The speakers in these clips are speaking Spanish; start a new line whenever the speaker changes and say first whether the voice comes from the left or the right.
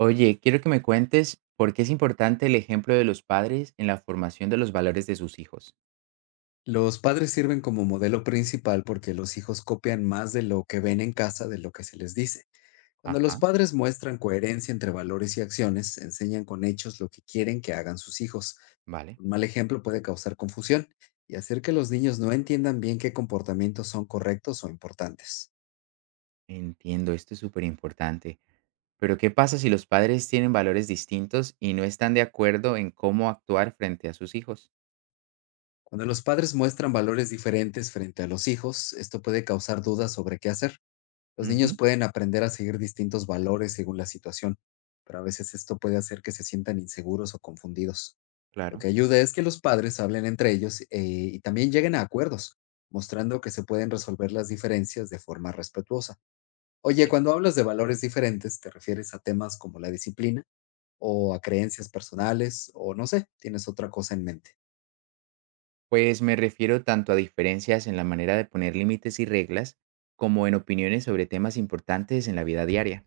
right: Oye, quiero que me cuentes por qué es importante el ejemplo de los padres en la formación de los valores de sus hijos.
left: Los padres sirven como modelo principal porque los hijos copian más de lo que ven en casa de lo que se les dice. Cuando los
right: Ajá,
left: padres muestran coherencia entre valores y acciones, enseñan con hechos lo que quieren que hagan sus hijos.
right: vale.
left: Un mal ejemplo puede causar confusión y hacer que los niños no entiendan bien qué comportamientos son correctos o importantes.
right: Entiendo, esto es súper importante. Pero ¿qué pasa si los padres tienen valores distintos y no están de acuerdo en cómo actuar frente a sus hijos?
left: Cuando los padres muestran valores diferentes frente a los hijos, esto puede causar dudas sobre qué hacer. Los niños
right: Ujú,
left: pueden aprender a seguir distintos valores según la situación, pero a veces esto puede hacer que se sientan inseguros o confundidos. Lo
right: claro.
left: que ayuda es que los padres hablen entre ellos y también lleguen a acuerdos, mostrando que se pueden resolver las diferencias de forma respetuosa. Oye,
right: Sí.
left: cuando hablas de valores diferentes, ¿te refieres a temas como la disciplina o a creencias personales o no sé, ¿tienes otra cosa en mente?
right: Pues me refiero tanto a diferencias en la manera de poner límites y reglas como en opiniones sobre temas importantes en la vida diaria.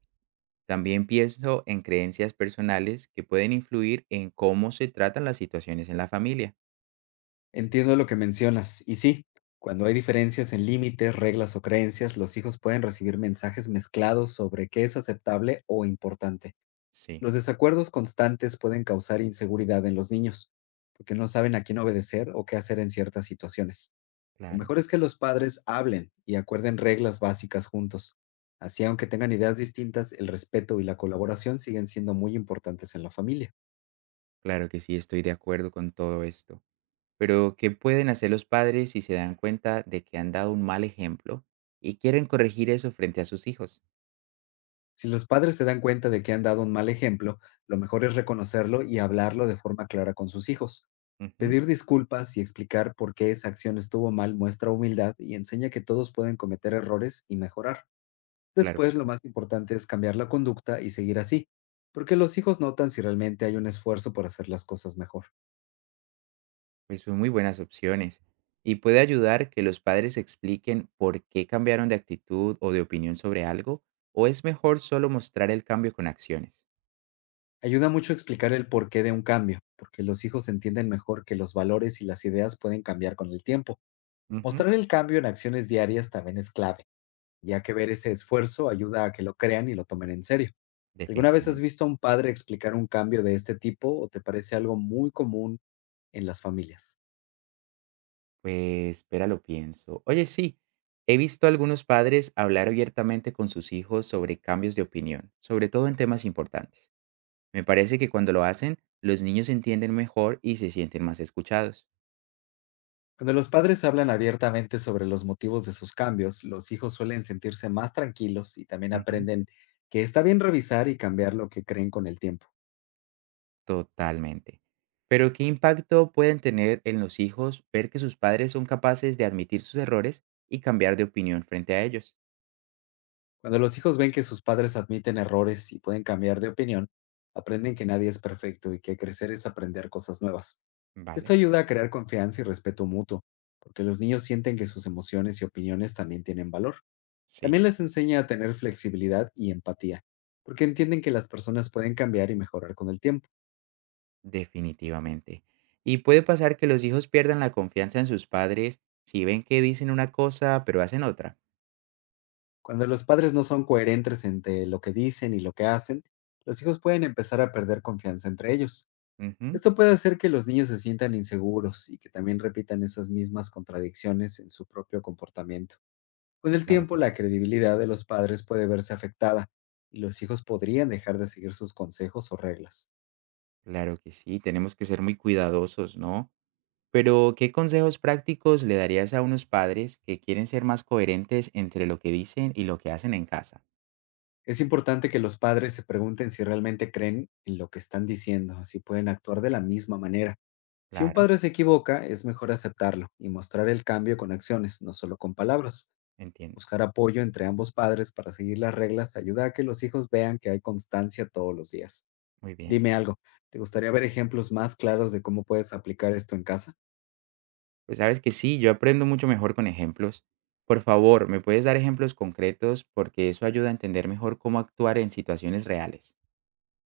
right: También pienso en creencias personales que pueden influir en cómo se tratan las situaciones en la familia.
left: Entiendo lo que mencionas, y sí, cuando hay diferencias en límites, reglas o creencias, los hijos pueden recibir mensajes mezclados sobre qué es aceptable o importante.
right: Sí,
left: Los desacuerdos constantes pueden causar inseguridad en los niños, porque no saben a quién obedecer o qué hacer en ciertas situaciones. Lo
right: claro.
left: mejor es que los padres hablen y acuerden reglas básicas juntos. Así, aunque tengan ideas distintas, el respeto y la colaboración siguen siendo muy importantes en la familia.
right: Claro que sí, estoy de acuerdo con todo esto. Pero, ¿qué pueden hacer los padres si se dan cuenta de que han dado un mal ejemplo y quieren corregir eso frente a sus hijos?
left: Si los padres se dan cuenta de que han dado un mal ejemplo, lo mejor es reconocerlo y hablarlo de forma clara con sus hijos.
right: Ujú.
left: Pedir disculpas y explicar por qué esa acción estuvo mal muestra humildad y enseña que todos pueden cometer errores y mejorar.
right: Claro que
left: Después, lo
right: sí.
left: más importante es cambiar la conducta y seguir así, porque los hijos notan si realmente hay un esfuerzo por hacer las cosas mejor.
right: Pues son muy buenas opciones. Y puede ayudar que los padres expliquen por qué cambiaron de actitud o de opinión sobre algo, o es mejor solo mostrar el cambio con acciones.
left: Ayuda mucho explicar el porqué de un cambio, porque los hijos entienden mejor que los valores y las ideas pueden cambiar con el tiempo.
right: Ujú.
left: Mostrar el cambio en acciones diarias también es clave, ya que ver ese esfuerzo ayuda a que lo crean y lo tomen en serio. ¿Alguna vez has
right: Definitivamente.
left: visto a un padre explicar un cambio de este tipo o te parece algo muy común en las familias?
right: Pues, espera, lo pienso. Oye, sí, he visto a algunos padres hablar abiertamente con sus hijos sobre cambios de opinión, sobre todo en temas importantes. Me parece que cuando lo hacen, los niños entienden mejor y se sienten más escuchados.
left: Cuando los padres hablan abiertamente sobre los motivos de sus cambios, los hijos suelen sentirse más tranquilos y también
right: Ujú.
left: aprenden que está bien revisar y cambiar lo que creen con el tiempo.
right: Totalmente. Pero, ¿qué impacto pueden tener en los hijos ver que sus padres son capaces de admitir sus errores y cambiar de opinión frente a ellos?
left: Cuando los hijos ven que sus padres admiten errores y pueden cambiar de opinión, aprenden que nadie es perfecto y que crecer es aprender cosas nuevas. Esto
right: Vale,
left: ayuda a crear confianza y respeto mutuo, porque los niños sienten que sus emociones y opiniones también tienen valor.
right: sí.
left: También les enseña a tener flexibilidad y empatía, porque entienden que las personas pueden cambiar y mejorar con el tiempo.
right: Definitivamente. Y puede pasar que los hijos pierdan la confianza en sus padres si ven que dicen una cosa pero hacen otra.
left: Cuando los padres no son coherentes entre lo que dicen y lo que hacen, los hijos pueden empezar a perder confianza entre ellos.
right: Ujú.
left: Esto puede hacer que los niños se sientan inseguros y que también repitan esas mismas contradicciones en su propio comportamiento. Con el
right: Claro
left: tiempo,
right: que
left: la
right: sí.
left: credibilidad de los padres puede verse afectada y los hijos podrían dejar de seguir sus consejos o reglas.
right: Claro que sí. Tenemos que ser muy cuidadosos, ¿no? Pero, ¿qué consejos prácticos le darías a unos padres que quieren ser más coherentes entre lo que dicen y lo que hacen en casa?
left: Es importante que los padres se pregunten si realmente creen en lo que están diciendo, así pueden actuar de la misma manera. Si un
right: Claro,
left: padre se equivoca, es mejor aceptarlo y mostrar el cambio con acciones, no solo con palabras.
right: entiendo.
left: Buscar apoyo entre ambos padres para seguir las reglas ayuda a que los hijos vean que hay constancia todos los días.
right: Muy bien.
left: Dime algo, ¿te gustaría ver ejemplos más claros de cómo puedes aplicar esto en casa?
right: Pues sabes que sí, yo aprendo mucho mejor con ejemplos. Por favor, ¿me puedes dar ejemplos concretos? Porque eso ayuda a entender mejor cómo actuar en situaciones reales.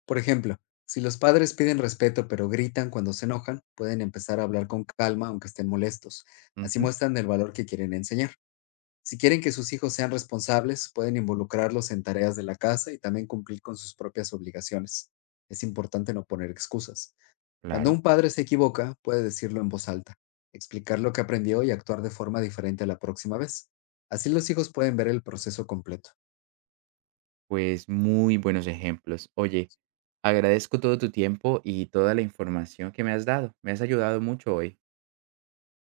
left: Por ejemplo, si los padres piden respeto pero gritan cuando se enojan, pueden empezar a hablar con calma aunque estén molestos. Así
right: Ujú.
left: muestran el valor que quieren enseñar. Si quieren que sus hijos sean responsables, pueden involucrarlos en tareas de la casa y también cumplir con sus propias obligaciones. Es importante no poner excusas. Cuando
right: Claro,
left: un padre se equivoca, puede decirlo en voz alta, explicar lo que aprendió y actuar de forma diferente la próxima vez. Así los hijos pueden ver el proceso completo.
right: pues muy buenos ejemplos. Oye, agradezco todo tu tiempo y toda la información que me has dado. Me has ayudado mucho hoy.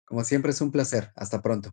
left: Como siempre es un placer. Hasta pronto.